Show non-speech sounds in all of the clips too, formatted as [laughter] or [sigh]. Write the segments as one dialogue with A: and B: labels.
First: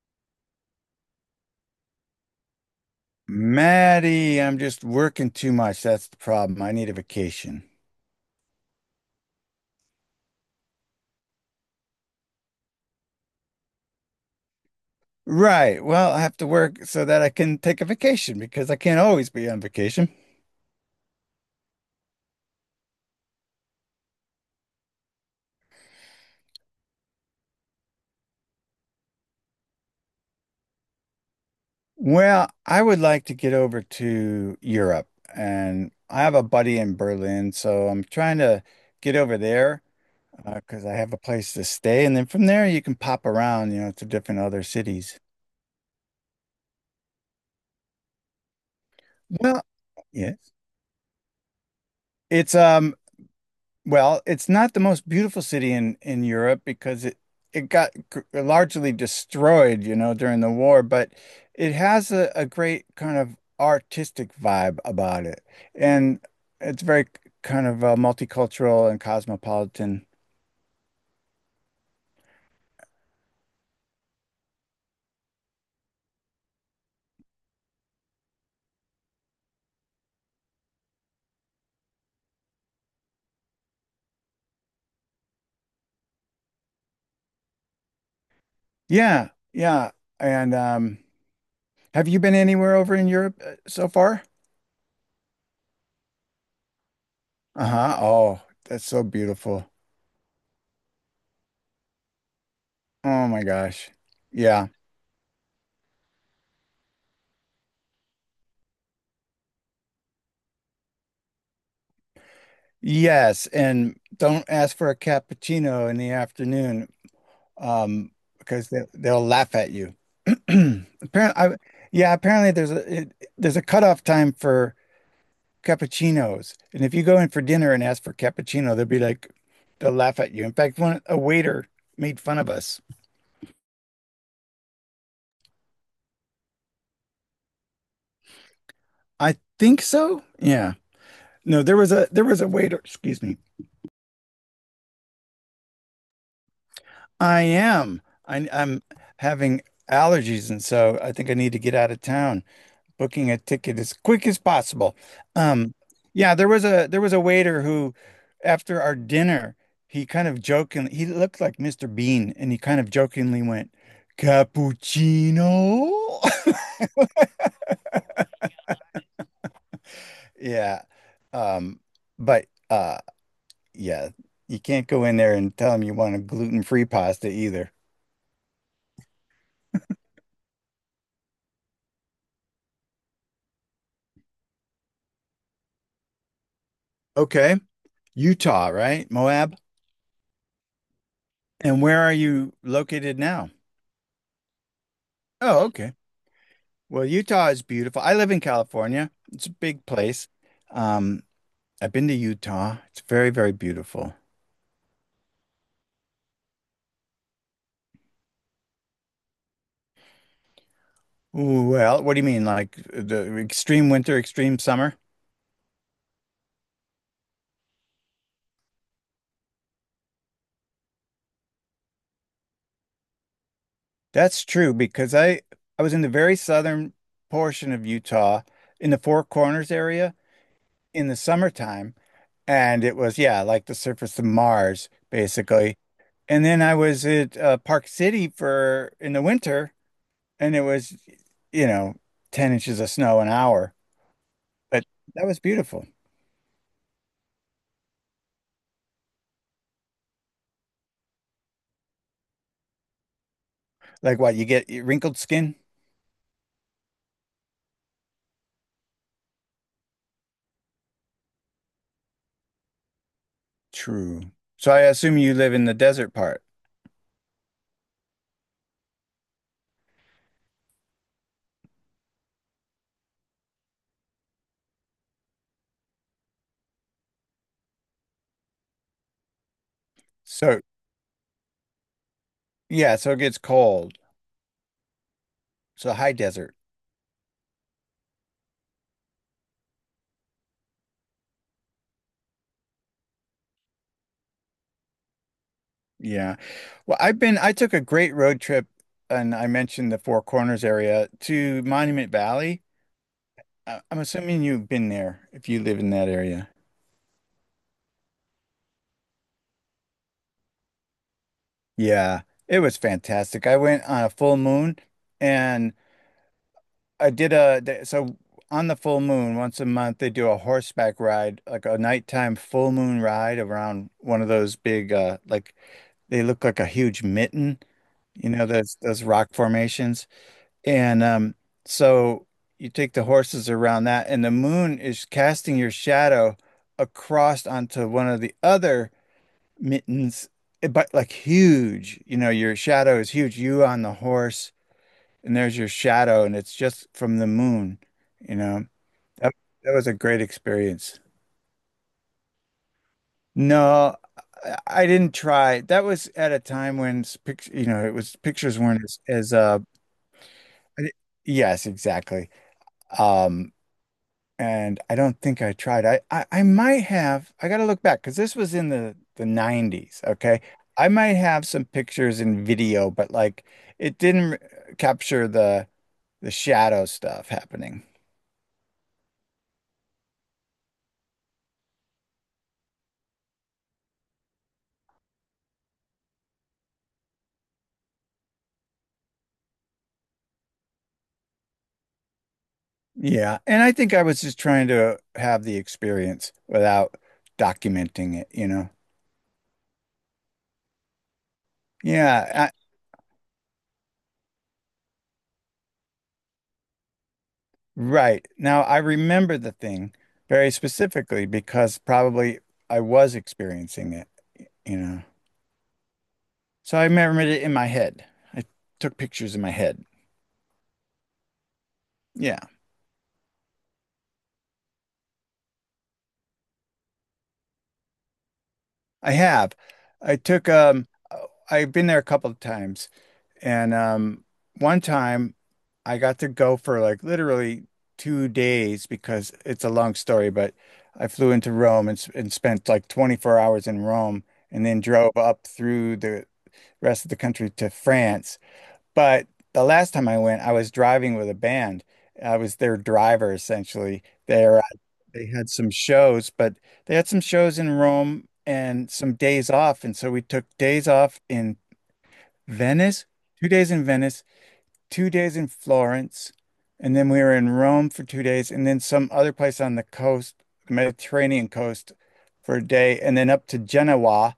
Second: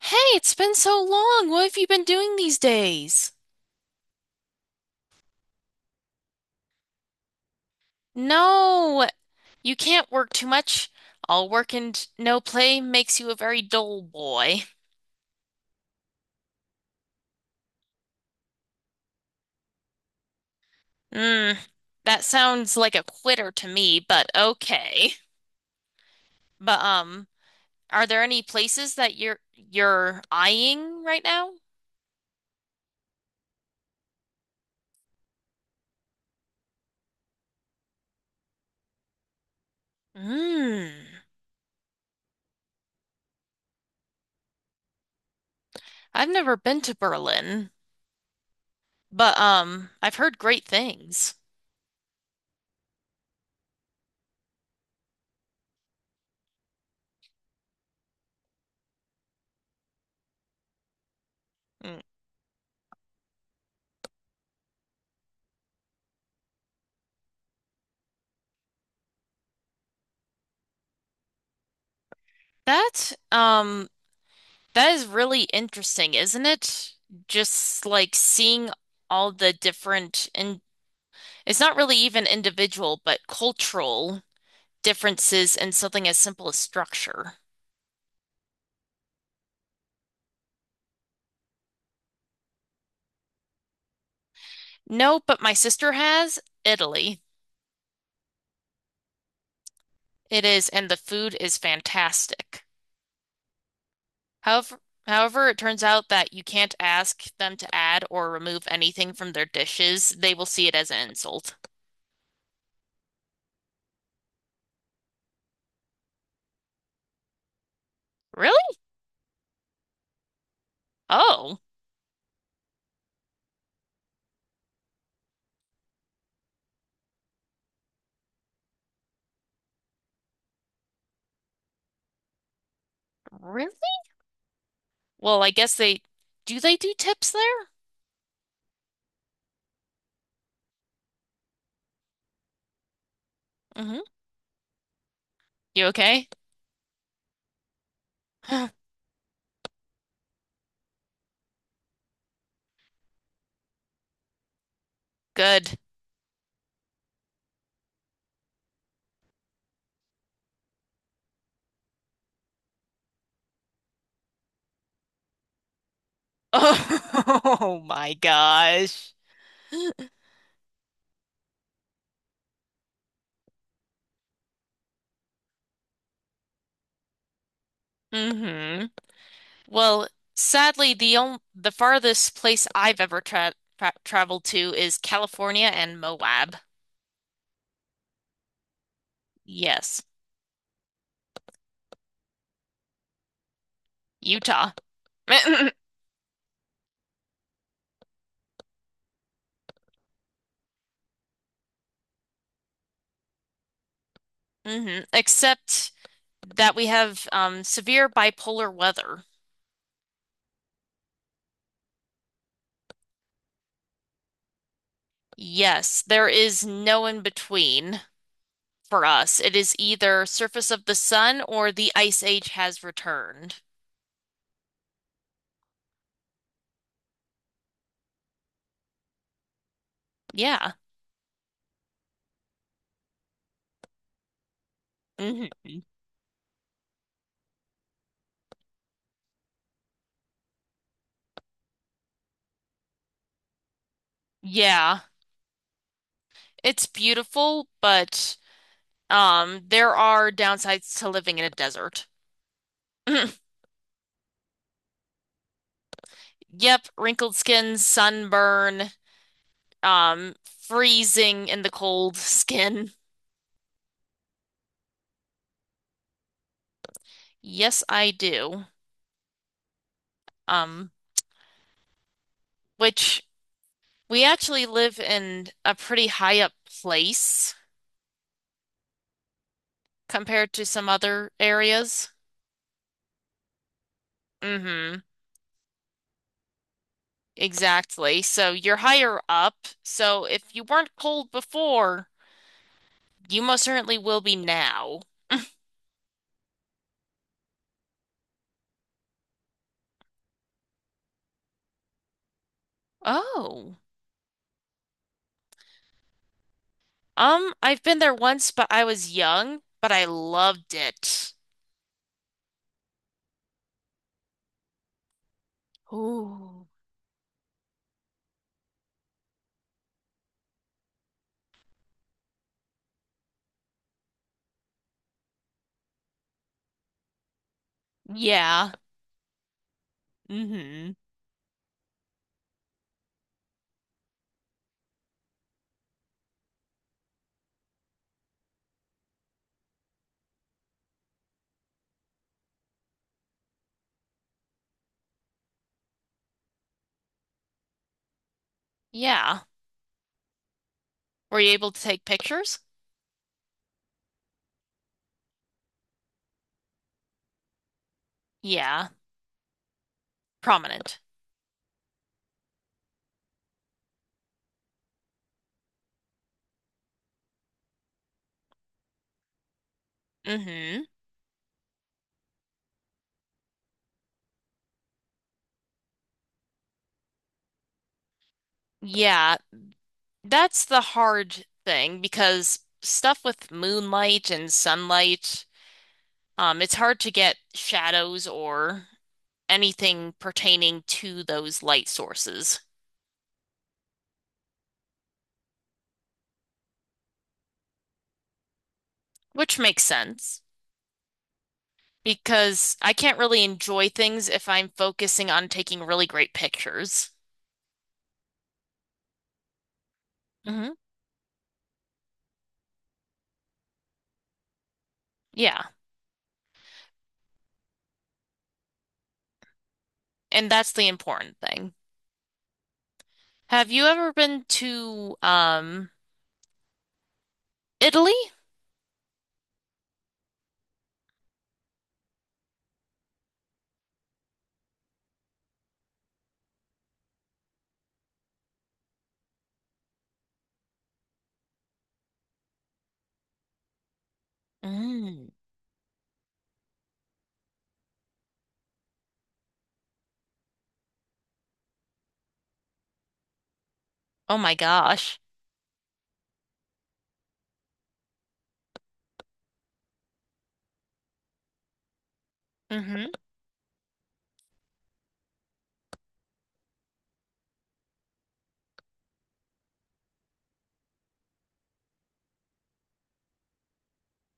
A: Hey, it's been so long. What have you been doing these days?
B: Maddie, I'm just working too much. That's the problem. I need a vacation.
A: No, you can't work too much. All work and no play makes you a very dull boy.
B: Right. Well, I have to work so that I can take a vacation because I can't always be on vacation.
A: Mm, that sounds like a quitter to me, but okay. But are there any places that you're eyeing right now?
B: Well, I would like to get over to Europe and I have a buddy in Berlin, so I'm trying to get over there 'cause because I have a
A: Mm,
B: place to stay. And then from there you can pop around, you know, to different other cities.
A: I've never been to Berlin, but
B: Well,
A: I've heard
B: yes.
A: great things.
B: It's Well, it's not the most beautiful city in Europe because it got largely destroyed, you know, during the war, but it
A: Mm.
B: has a great kind of artistic vibe about it. And it's very kind of multicultural and cosmopolitan.
A: That um That is really interesting, isn't it? Just like seeing all the different, and it's not really even individual, but cultural differences in something as simple as structure.
B: Yeah, yeah. And Have you been anywhere over in Europe so far?
A: No, but my sister has Italy.
B: Uh-huh. Oh, that's so beautiful.
A: It is, and the food is fantastic.
B: Oh my gosh. Yeah.
A: However, however, it turns out that you can't ask them to add or remove anything from their dishes. They will see it as an insult.
B: Yes, and don't ask for a cappuccino in the afternoon, um, because
A: Really?
B: they'll laugh at you. [clears throat] Apparently, I,
A: Oh,
B: yeah, apparently there's a cutoff time for cappuccinos, and if you go in for dinner and ask for cappuccino, they'll laugh at you. In fact, one a waiter made fun of us.
A: really? Well, I guess they do tips there?
B: I think so. Yeah. No, there was a waiter. Excuse me.
A: Hmm. You okay?
B: I am.
A: [gasps]
B: I'm having allergies, and so I think I need to get out of town. Booking a ticket as quick as possible. Um,
A: Good. [laughs]
B: yeah, there was a waiter who, after our dinner, he kind of jokingly he looked like Mr. Bean, and he kind of jokingly went, "Cappuccino." [laughs]
A: Oh my gosh.
B: Yeah, um, but uh, yeah, you can't go in there and tell them you want a gluten-free pasta either.
A: Hmm. Well, sadly, the farthest place I've ever traveled to is California and Moab.
B: Okay, Utah, right? Moab.
A: Yes,
B: And where are you located now?
A: Utah. [laughs]
B: Oh,
A: Hmm.
B: okay. Well, Utah is beautiful. I live in California. It's a big place. Um, I've been to Utah. It's very, very beautiful.
A: Except that we have severe bipolar weather.
B: Ooh, well, what do you mean, like the extreme winter, extreme summer?
A: Yes, there is no in between for us. It is either surface of the sun or the ice age has returned.
B: That's true because I was in the very southern portion of Utah, in the Four Corners area
A: Yeah.
B: in the summertime, and it was, yeah, like the surface of Mars basically.
A: Hmm.
B: And then I was at Park City for in the winter, and it was, you know, 10 inches of snow an hour. But
A: Yeah.
B: that was beautiful.
A: It's beautiful, but there are downsides to living in a desert. [laughs] [clears throat]
B: Like what, you get wrinkled skin?
A: Yep, wrinkled skin, sunburn, um, freezing in the cold skin.
B: True. So I assume you live in the desert part.
A: Yes, I do. Um, which we actually live in a pretty high up place compared
B: So
A: to some other areas.
B: yeah, so it gets cold.
A: Mm-hmm.
B: So high desert.
A: Exactly. So you're higher up. So if you weren't cold before, you most certainly will be now.
B: Yeah. Well, I took a great road trip and I mentioned the Four Corners area to Monument Valley.
A: Oh.
B: I'm assuming you've been there if you live in that area.
A: I've been there once, but I was young, but I loved it.
B: Yeah, it was fantastic. I went on a full moon, and
A: Ooh.
B: I did a th- so on the full moon once a month they do a horseback ride, like a nighttime full moon ride around one of those big, like, they look like a huge mitten, you know,
A: Yeah.
B: those rock formations.
A: Mm-hmm.
B: And so You take the horses around that and the moon is casting your shadow across onto one of the other mittens, eh, but like huge, you know, your shadow is huge, you on the horse and there's your shadow, and it's just from the moon. You know, that,
A: Yeah.
B: that was a great experience.
A: Were you able to take pictures?
B: No, I didn't try. That was at a time when you know, it was pictures weren't
A: Yeah.
B: as, I
A: Prominent.
B: yes, exactly. Um, and I don't think I tried. I might have. I got to look back because this was in the nineties. Okay,
A: Mm-hmm.
B: I might have some pictures and video, but like it didn't capture the shadow stuff happening.
A: Yeah. That's the hard thing because stuff with moonlight and sunlight, it's hard to get shadows or anything pertaining to those light sources,
B: Yeah, and I think I was just trying to have the experience without documenting it, you know?
A: which makes sense.
B: Yeah, I,
A: Because I can't really enjoy things if I'm focusing on taking really great pictures.
B: right. Now I remember the thing very
A: Hmm.
B: specifically because probably I was experiencing it, you know?
A: Yeah,
B: So I remembered it in my head. I took pictures in my head.
A: and that's the important thing.
B: Yeah,
A: Have you ever been to Italy?
B: I have. I took, I've been there a couple of times. And one time I got to go for like literally 2 days because it's a long story, but I flew into Rome and spent like 24 hours in Rome and then drove
A: Mm.
B: up through the rest of the country to France. But the last time I went, I was driving with a band. I was their driver essentially.
A: Oh my gosh.
B: They had some shows, but they had some shows in Rome and some days off. And so we took days off in
A: Hmm.
B: Venice, 2 days in Venice, 2 days in Florence, and then we were in Rome for 2 days, and then some other place on the coast, Mediterranean coast, for a day, and then up to Genoa.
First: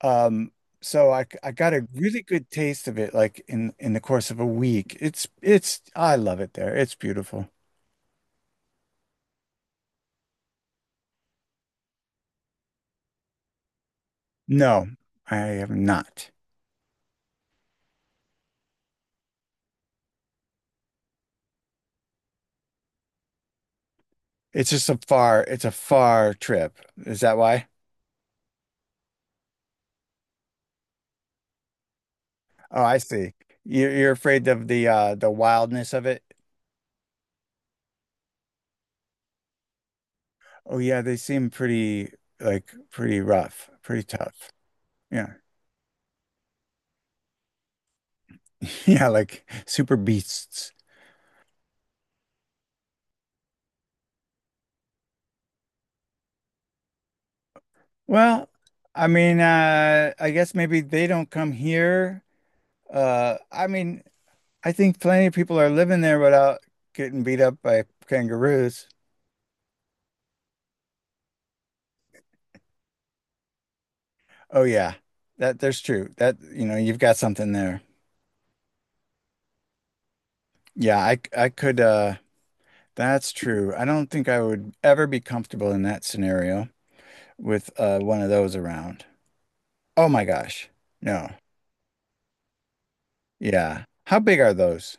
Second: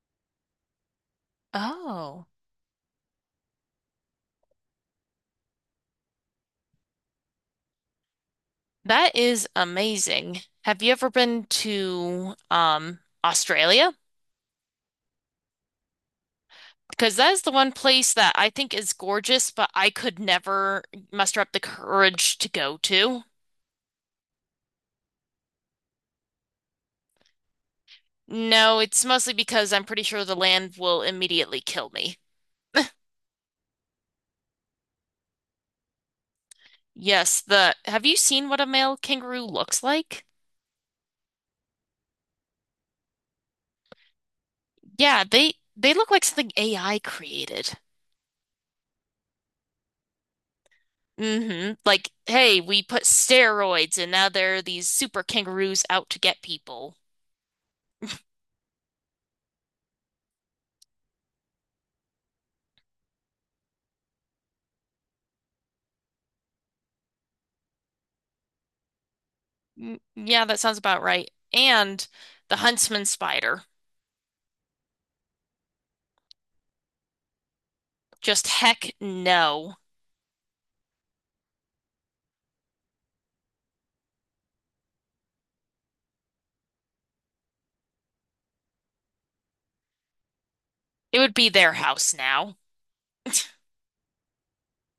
B: Um, I got a really
A: Oh,
B: good taste of it, like in the course of a week. It's I love it there. It's beautiful.
A: that is amazing. Have you ever been to Australia?
B: No, I am not.
A: Because that is the one place that I think is gorgeous, but I could never muster up the courage to go to.
B: It's just a far it's a far trip. Is that why?
A: No, it's mostly because I'm pretty sure the land will immediately kill me.
B: Oh, I see. You're afraid of the wildness of it.
A: Yes, the have you seen what a male kangaroo looks like?
B: Oh yeah, they seem pretty, like pretty rough, pretty tough.
A: Yeah,
B: Yeah.
A: they look like something AI created.
B: [laughs] Yeah, like super beasts.
A: Mm-hmm. Like, hey, we put steroids and now there are these super kangaroos out to get people.
B: Well, I mean, I guess maybe they don't come here. I mean, I think plenty of people are living there without getting beat up by kangaroos.
A: Mm, yeah, that sounds about right. And the huntsman spider.
B: Oh yeah. That There's true. That, you know, you've got something there.
A: Just heck no.
B: Yeah, I could that's true. I don't think I would ever be comfortable in that scenario with one of those around. Oh my gosh.
A: It
B: No.
A: would be their house now.
B: Yeah. How big are those?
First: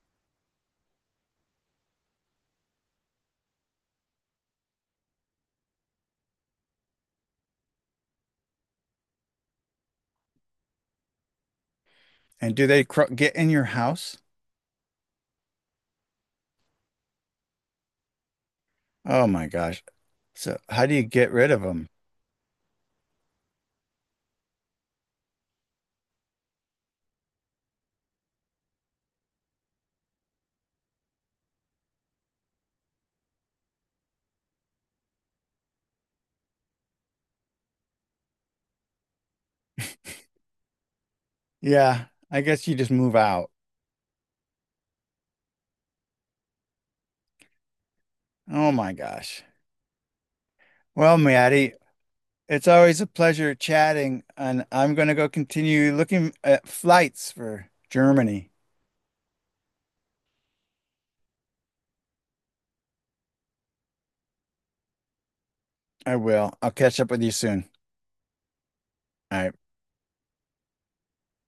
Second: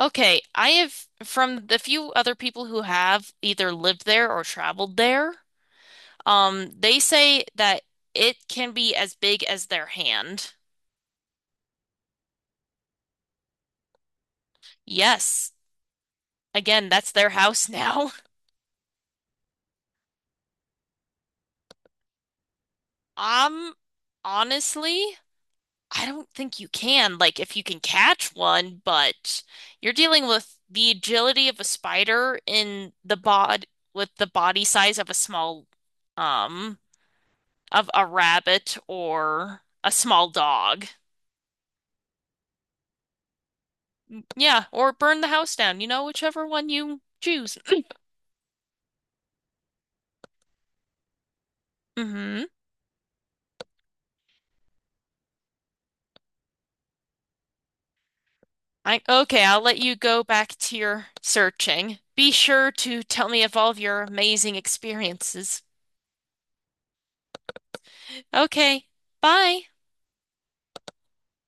A: Okay, I have from the few other people who have either lived there or traveled there, they say that it can be as big as their hand.
B: And do they cro get in your house?
A: Yes. Again, that's their house now. [laughs]
B: Oh my gosh. So how do you get rid of them?
A: Um, honestly, I don't think you can. Like, if you can catch one, but you're dealing with the agility of a spider in the bod with the body size of a small, um, of a rabbit or a small dog.
B: Yeah, I guess you just move out.
A: Yeah, or burn the house down, you know, whichever one you choose.
B: Oh my gosh. Well, Maddie,
A: Mm-hmm.
B: it's always a pleasure chatting, and I'm going to go continue looking at flights for Germany.
A: I okay, I'll let you go back to your searching. Be sure to tell me of all of your amazing experiences.
B: I will. I'll catch up with you soon.
A: Okay,
B: All right.
A: bye.